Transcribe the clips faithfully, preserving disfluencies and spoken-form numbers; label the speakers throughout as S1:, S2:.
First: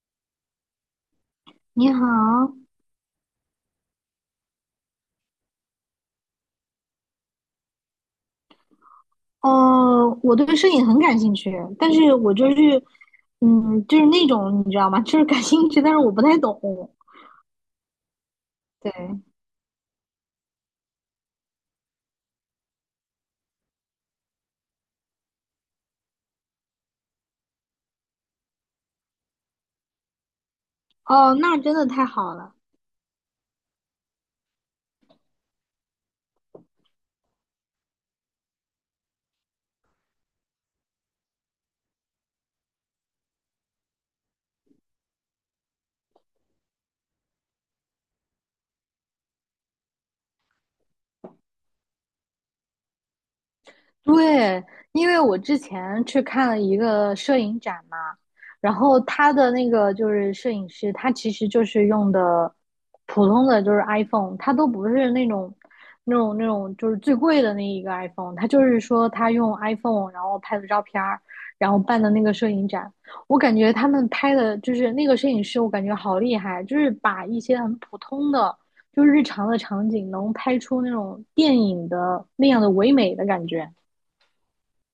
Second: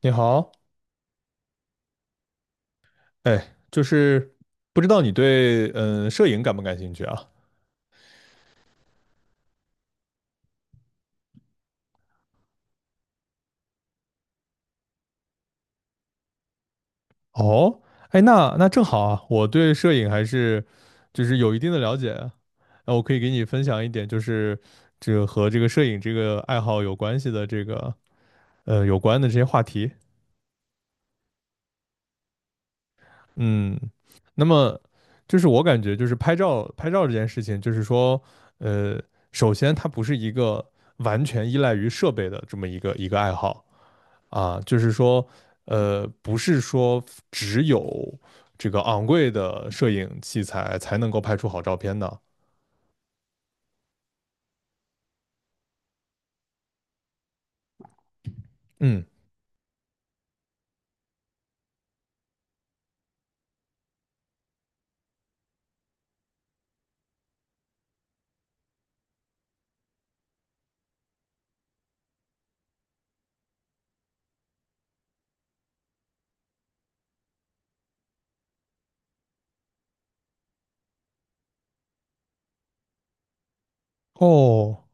S1: 你好，
S2: 你好，
S1: 哎，就是不知道你对嗯摄影感不感兴趣啊？
S2: 呃，我对摄影很感兴趣，但是我就是，嗯，就是那种你知道吗？就是感兴趣，但是我不太懂。
S1: 哦，哎，那那正
S2: 对，
S1: 好啊，我对摄影还是就是有一定的了解啊，那我可以给你分享一点，就是这个和这个摄影这个爱好有关系的这个呃有关的这些话题。
S2: 哦，那真的太好了。
S1: 嗯，那么就是我感觉就是拍照拍照这件事情，就是说呃，首先它不是一个完全依赖于设备的这么一个一个爱好。啊，就是说，呃，不是说只有这个昂贵的摄影器材才能够拍出好照片的。
S2: 对，因为我之前去看了一个摄影展嘛，然后
S1: 嗯，
S2: 他的那个就是摄影师，他其实就是用的普通的就是 iPhone，他都不是那种那种那种就是最贵的那一个 iPhone，他就是说他用 iPhone 然后拍的照片儿然后办的那个摄影展，我感觉他们拍的就是那个摄影师，我感觉好厉害，就是把一些很普通的就是日常的场景能拍出那种电影的那样的唯美的感觉。
S1: 哦，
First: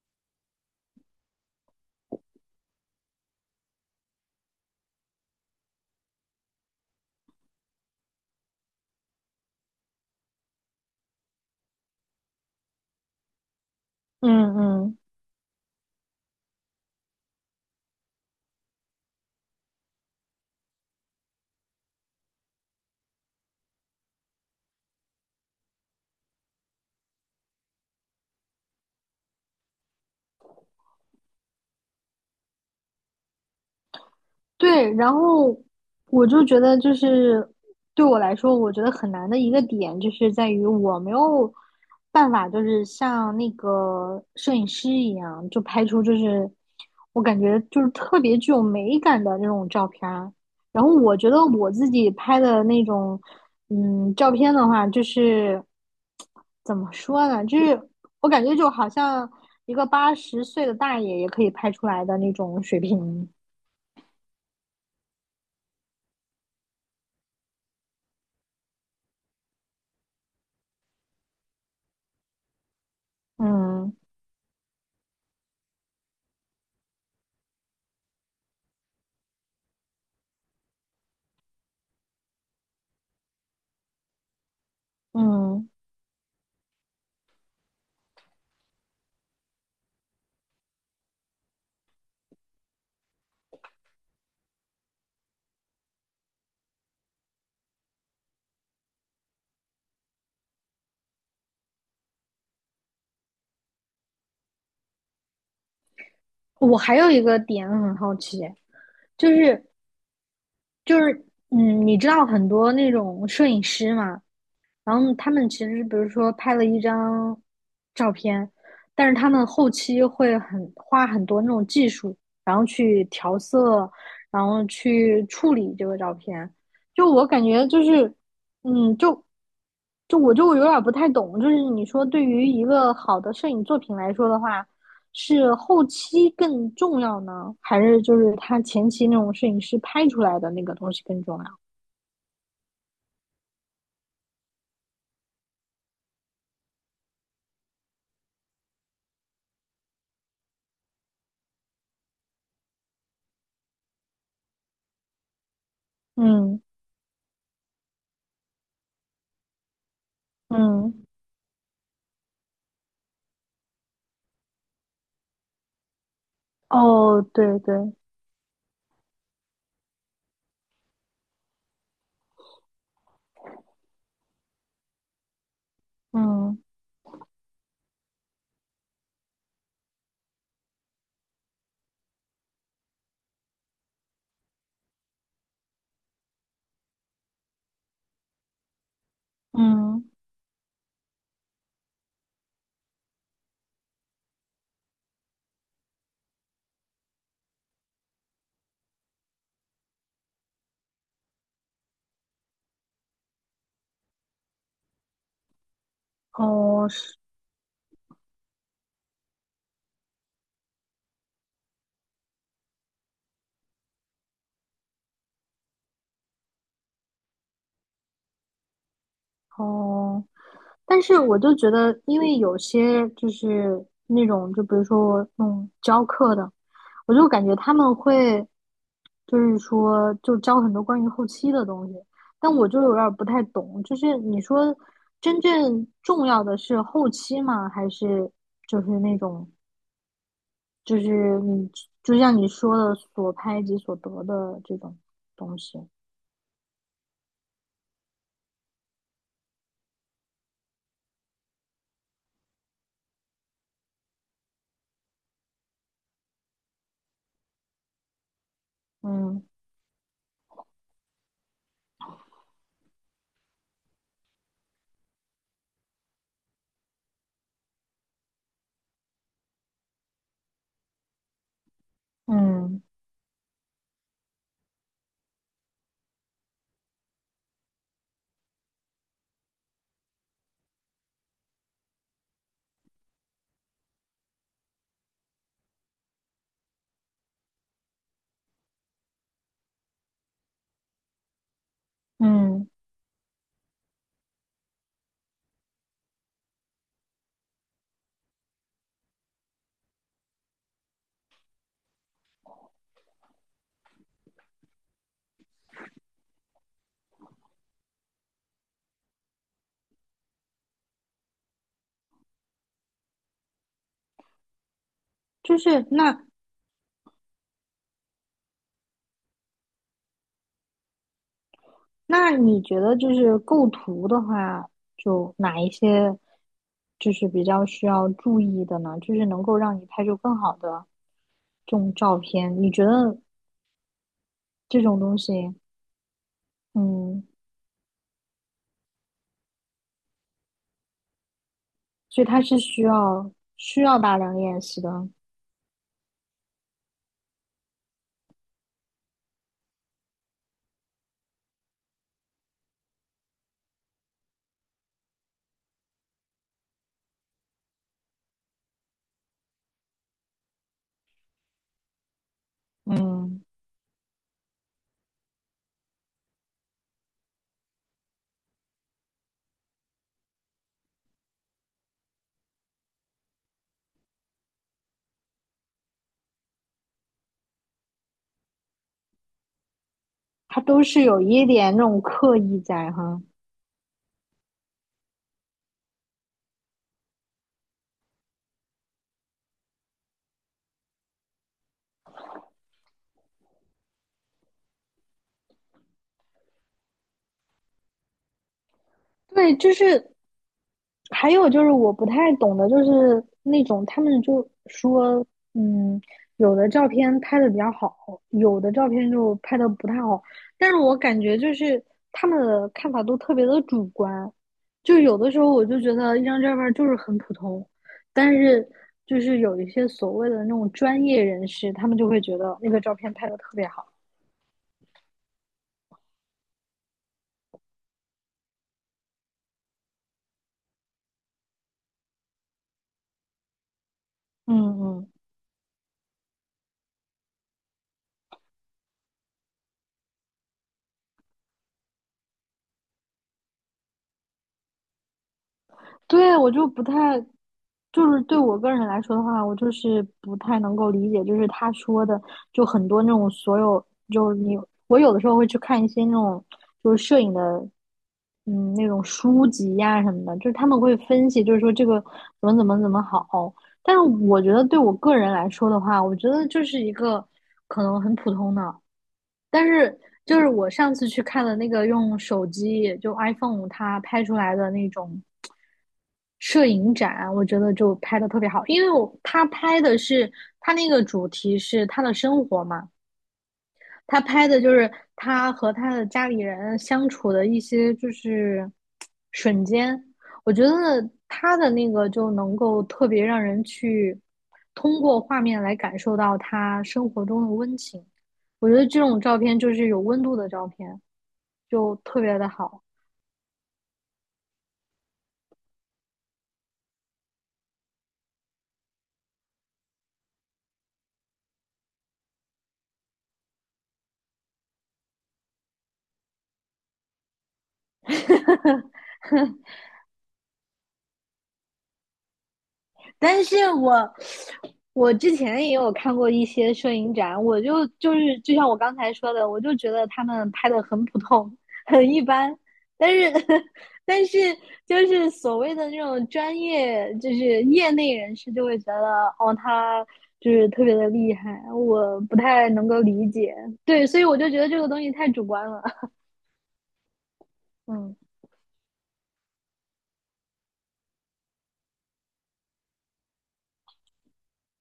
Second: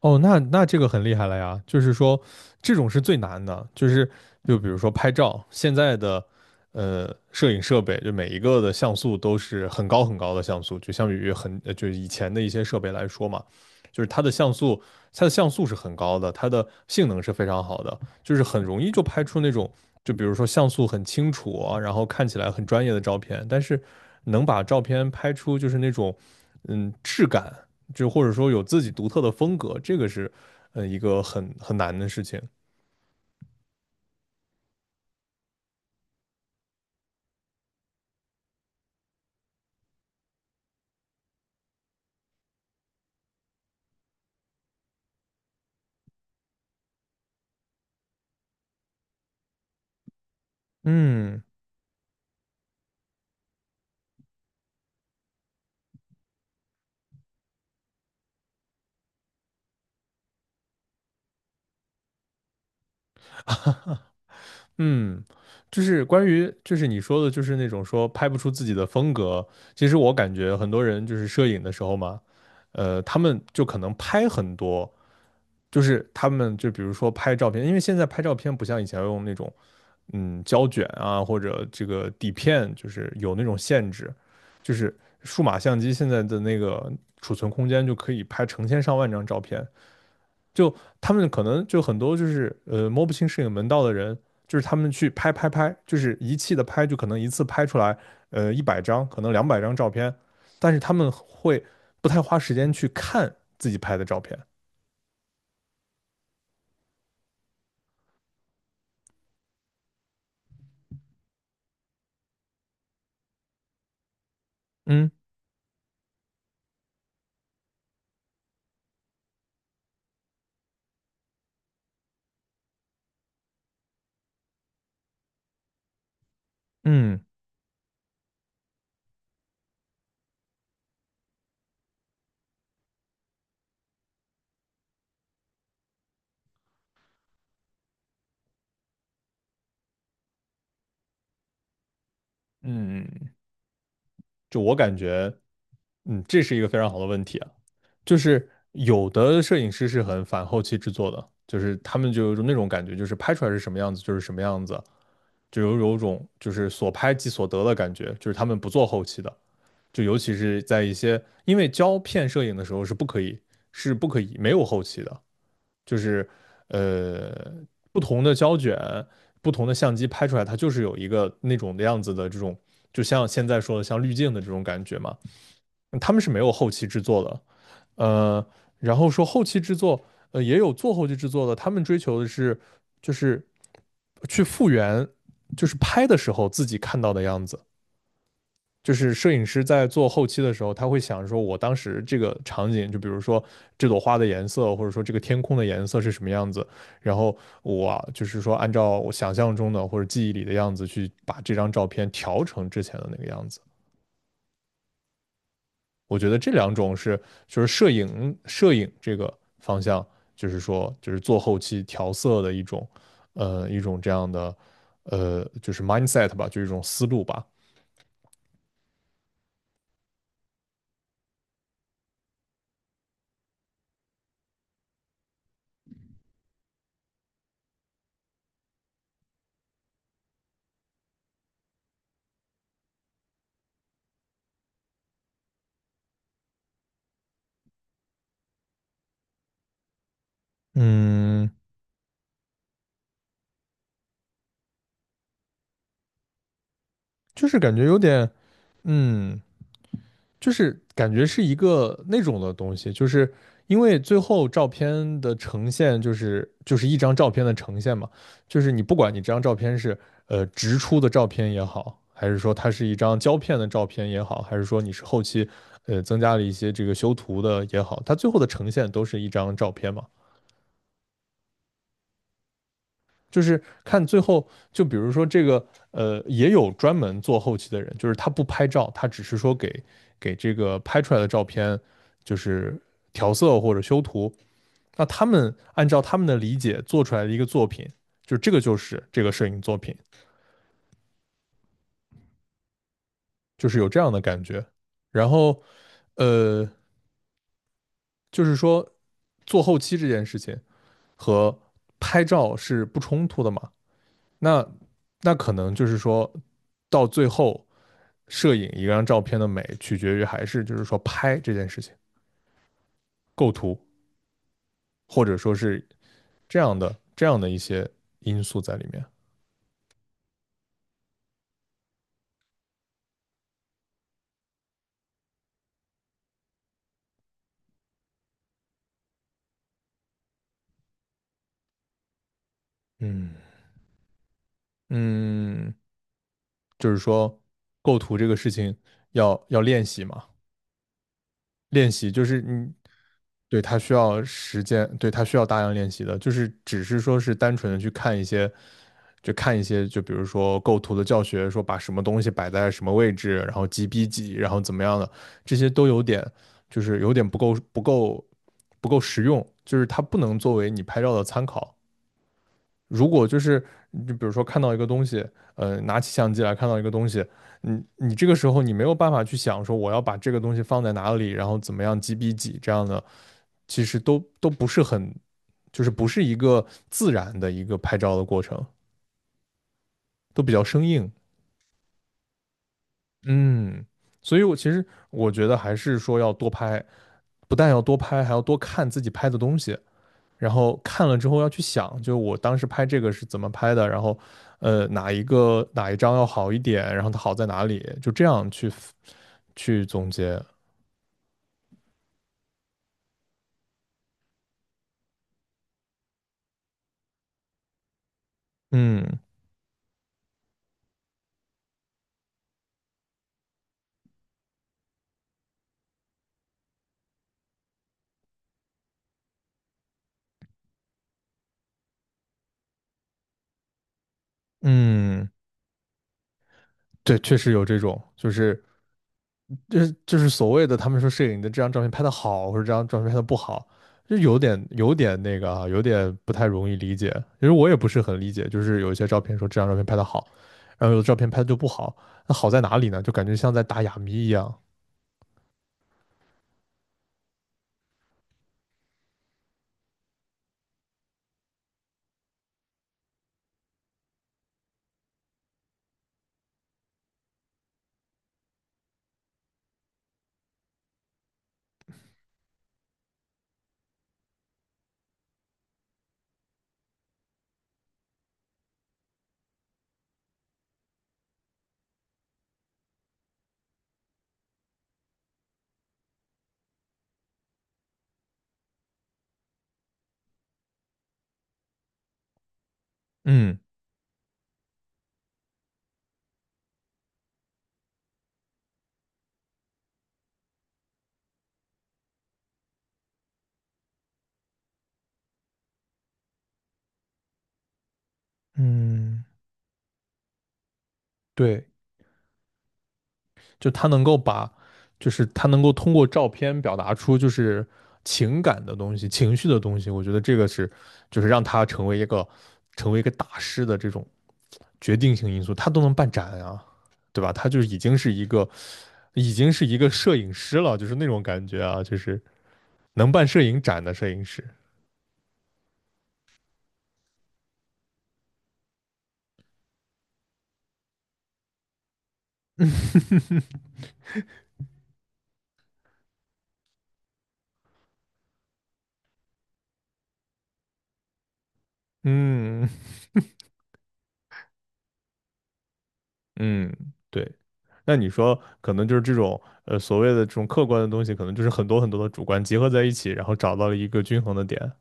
S1: 哦，那那这个很厉害了呀，就是说这种是最难的，就是就比如说拍照，现在的呃摄影设备，就每一个的像素都是很高很高的像素，就相比于很呃就是以前的一些设备来说嘛，就是它的像
S2: 嗯
S1: 素，
S2: 嗯，
S1: 它的像素是很高的，它的性能是非常好的，就是很容易就拍出那种就比如说像素很清楚啊，然后看起来很专业的照片，但是能把照片拍出就是那种嗯质感，就或者说有自己独特的风格，这个是呃一个很很难的事情。
S2: 对，然后我就觉得，就是对我来说，我觉得很难的一个点，就是在于我没有办法，就是像那个摄影师一样，就拍出就是我感觉就是特别具有美感的那种照片儿。然后我觉得
S1: 嗯。
S2: 我自己拍的那种，嗯，照片的话，就是怎么说呢，就是我感觉就好像一个八十岁的大爷也可以拍出来的那种水平。
S1: 嗯，就是关于就是你说的，就是那种说拍不出自己的风格。其实我感觉很多人就是摄影的时候嘛，呃，他们就可能
S2: 嗯
S1: 拍很多，就是他们就比如说拍照片，因为现在拍照片不像以前用那种嗯胶卷啊或者这个底片，就是有那种限制，就是数码
S2: 嗯，
S1: 相机现在的那个储存空间就可以拍成千上万张照片，就他们可能就很多就是呃摸不清摄影门道的人，就是他们去拍拍拍，就是一气的拍，就可能一次拍出来呃一百张，可能两百张照片，但是他们会不太花时间去看自己拍的照片。
S2: 我还有一个点很好奇，就是就是嗯，你知道很多那种摄影师嘛，然
S1: 嗯
S2: 后他们其实比如说拍了一张照片，但是他们后期会很花很多那种技术，然后去调色，然后去处理这个照片。就
S1: 嗯
S2: 我感觉就是，嗯，就就我就有点不太懂，就是你说对于一个好的摄影作品来说的话，是后期更重要呢，还是就是他前期那种摄影师拍出来的那个东西更重要？
S1: 嗯，就我感觉，嗯，这是一个非常好的问题啊，就是有的摄影师是很反后期制作的，就是他们就有那种感觉，就是拍出来是什么样子就是什么样子，就有有种就
S2: 嗯
S1: 是所拍即所得的感觉，就是他们不做后期的，就尤其是在一
S2: 嗯，
S1: 些因为胶片摄影的时候是不可以是不可以没有后期的，就是
S2: 哦，
S1: 呃
S2: 对对。
S1: 不同的胶卷、不同的相机拍出来，它就是有一个那种的样子的这种，就像现在说的像滤镜的这种感觉嘛。他们是没有
S2: 嗯
S1: 后期制作的，呃，然后说后期制作，呃，也有做后期制作的，他们追求的是就是去复原，就是拍的时候自己看到的样子。就是摄影师在
S2: 嗯，
S1: 做后期的时候，他会想说，我当时这个场景，就比如说这朵花的颜色，或者说这个天空的颜色是什么样子，然后我啊就是说按照我想象中的或者记忆里的样子去把这张照片调成之前的那个样子。我觉得这两
S2: 哦
S1: 种
S2: 是
S1: 是就是摄影摄影这个方向，就是说就是做后期调色的一种呃一种这样的呃就是 mindset 吧，就是一种思路吧。
S2: 哦，但是我就觉得，因为有些就是那种，就比如说我弄教课的，我就感觉他们会就是说就教很多关于后期的东西，但我就有点儿不太懂，就是你说真正重要的是后期吗？还是就是那种就是
S1: 嗯，
S2: 你就像你说的所拍即所得的这种东西？
S1: 就是感觉有点嗯就是感觉是一个那种的东西，就是因为最后照片的呈现就是就是一张照片的呈现嘛，就是你不管你这张
S2: 嗯
S1: 照片是呃直出的照片也好，还是说它是一张胶片的照片也好，还是说你是后期呃增加了一些这个修图的也好，它最后的呈现都是一张照片嘛。
S2: 嗯。
S1: 就是看最后，就比如说这个，呃，也有专门做后期的人，就是他不拍照，他只是说给给这个拍出来的照片，就是调色或者修图。那他们按照他们的理解做出来的一个作品，就这个就是这个摄影作品，
S2: 嗯，
S1: 就是有这样的感觉。然后，呃，就是说做后期这件事情和拍照是不冲突的嘛？那那可能就是说到最后摄影一张照片的美，取决于还是就是说拍这件事情、构图，或者说
S2: 就是
S1: 是
S2: 那
S1: 这样的这样的一些因素在里面。
S2: 那你觉得就是构图的话，就哪一些就是比较需要注意的呢？就是能够让你拍出更好的这种照片，你觉得
S1: 嗯
S2: 这种东西，
S1: 嗯，就是
S2: 嗯，
S1: 说构图这个事情要要练习嘛，练习，
S2: 所
S1: 就
S2: 以
S1: 是
S2: 它是
S1: 你
S2: 需要
S1: 对它
S2: 需
S1: 需
S2: 要大
S1: 要
S2: 量练
S1: 时
S2: 习
S1: 间，
S2: 的，
S1: 对它需要大量练习的，就是只是说是单纯的去看一些，就看一些，就比如说构图的教学，说把什么东西摆在什么位置，然后几比几，然后怎么样的，这些都有点就是有点不够不够不够实用，就是它不能作为你拍照的参考。如果就
S2: 嗯，
S1: 是就比如说看到一个东西，呃，拿起相机来看到一个东西，你你这个时候你没有办法去想说我要把这个东西放在哪里，然后怎么样几比几这样的，其实都都不是很，就是不是一个自然的一个拍照的过程，都比
S2: 它
S1: 较
S2: 都
S1: 生
S2: 是
S1: 硬。
S2: 有一点那种刻意在哈。
S1: 嗯，所以我其实我觉得还是说要多拍，不但要多拍，还要多看自己拍的东西。然后看了之后要去想，就我当时拍这个是怎么拍的，然后呃哪一个哪一张要好一点，然后它好在哪里，就这样去
S2: 对，就
S1: 去总
S2: 是
S1: 结。
S2: 还有就是我不太懂的，就是那种他们就说，嗯，有的照片拍的比较好，有的照片
S1: 嗯
S2: 就拍的不太好。但是我感觉就是他们的看法都特别的主观，就有的时候我就觉得一张照片就是很普通，但是就是有一些所谓的那种专业人士，他们就会觉得那个照片拍的特别好。
S1: 嗯，对，确实有这种，就是就是就是所谓的他们说摄影的这张照片拍的好，或者这张照片拍的不好，就有点
S2: 嗯
S1: 有
S2: 嗯。
S1: 点那个啊，有点不太容易理解。其实我也不是很理解，就是有一些照片说这张照片拍的好，然后有的照片拍的就不好，那好在哪里呢？就感觉像在打哑谜一样。
S2: 对，我就不太，就是对我个人来说的话，我就是不太能够理解，就是他说的，就很多那种所有，就是你，我有的时候会去看一些那种就是摄影的，嗯，那种书籍呀、什么的，就是他们会分析，就是说这个怎么怎么怎么好，但是我觉得对我个人来说的话，我觉得就是一个可能很普通的，但是就是我上次去看的那个用手机就 iPhone 它拍出来的那种。摄影展，我觉得就拍的特别好，因为我他拍的是他那个主题是他的生活嘛，
S1: 嗯。
S2: 他拍的就是他和他的家里人相处的一些就是瞬间，我觉得他的那个就能够特别让人去通过画面来感受到他生活中的温情，我觉得这种
S1: 嗯，
S2: 照片就是有温度的照片，
S1: 对，
S2: 就特别的好。
S1: 就他能够把，就是他能够通过照片表达出就是情感的东西、情绪的东西，我觉得这个是，就是让他成为一个成为一个大师的这种决定性因素，他都能办展啊，对吧？他就是已经是一个已经是一个摄影师了，就是那种感觉啊，就是能办摄
S2: 但是
S1: 影展的摄
S2: 我
S1: 影师。
S2: 我之前也有看过一些摄影展，我就就是就像我刚才说的，我就觉得他们拍的很普通，很一般。但是 但是就是所谓的那种专业，就是业内人士就会觉得，哦，他就是特别的厉害，我不
S1: 嗯，
S2: 太能够理解。对，所以我就觉得这个东西太主观了。
S1: 嗯，对。那你
S2: 嗯。
S1: 说，可能就是这种呃所谓的这种客观的东西，可能就是很多很多的主观结合在一起，然后找到了一个均衡的点。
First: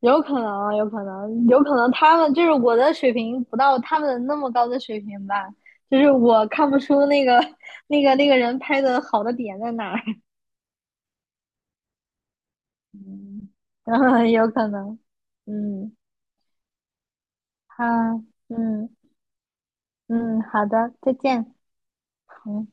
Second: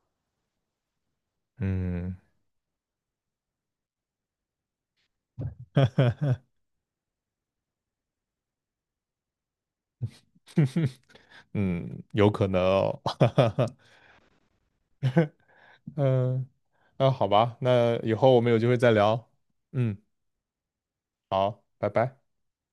S2: 有可能，有可能，有可能
S1: 嗯
S2: 他们就是我的水平不到他们那么高的水平吧，就是我看不出那个 那个那个人拍的好的点在哪儿。
S1: 嗯，有可能哦。
S2: 嗯，有可能。嗯，
S1: 嗯，那好吧，
S2: 好，
S1: 那以后我们有机会
S2: 嗯
S1: 再聊。嗯，
S2: 嗯，好的，再见。
S1: 好，拜拜。
S2: 嗯。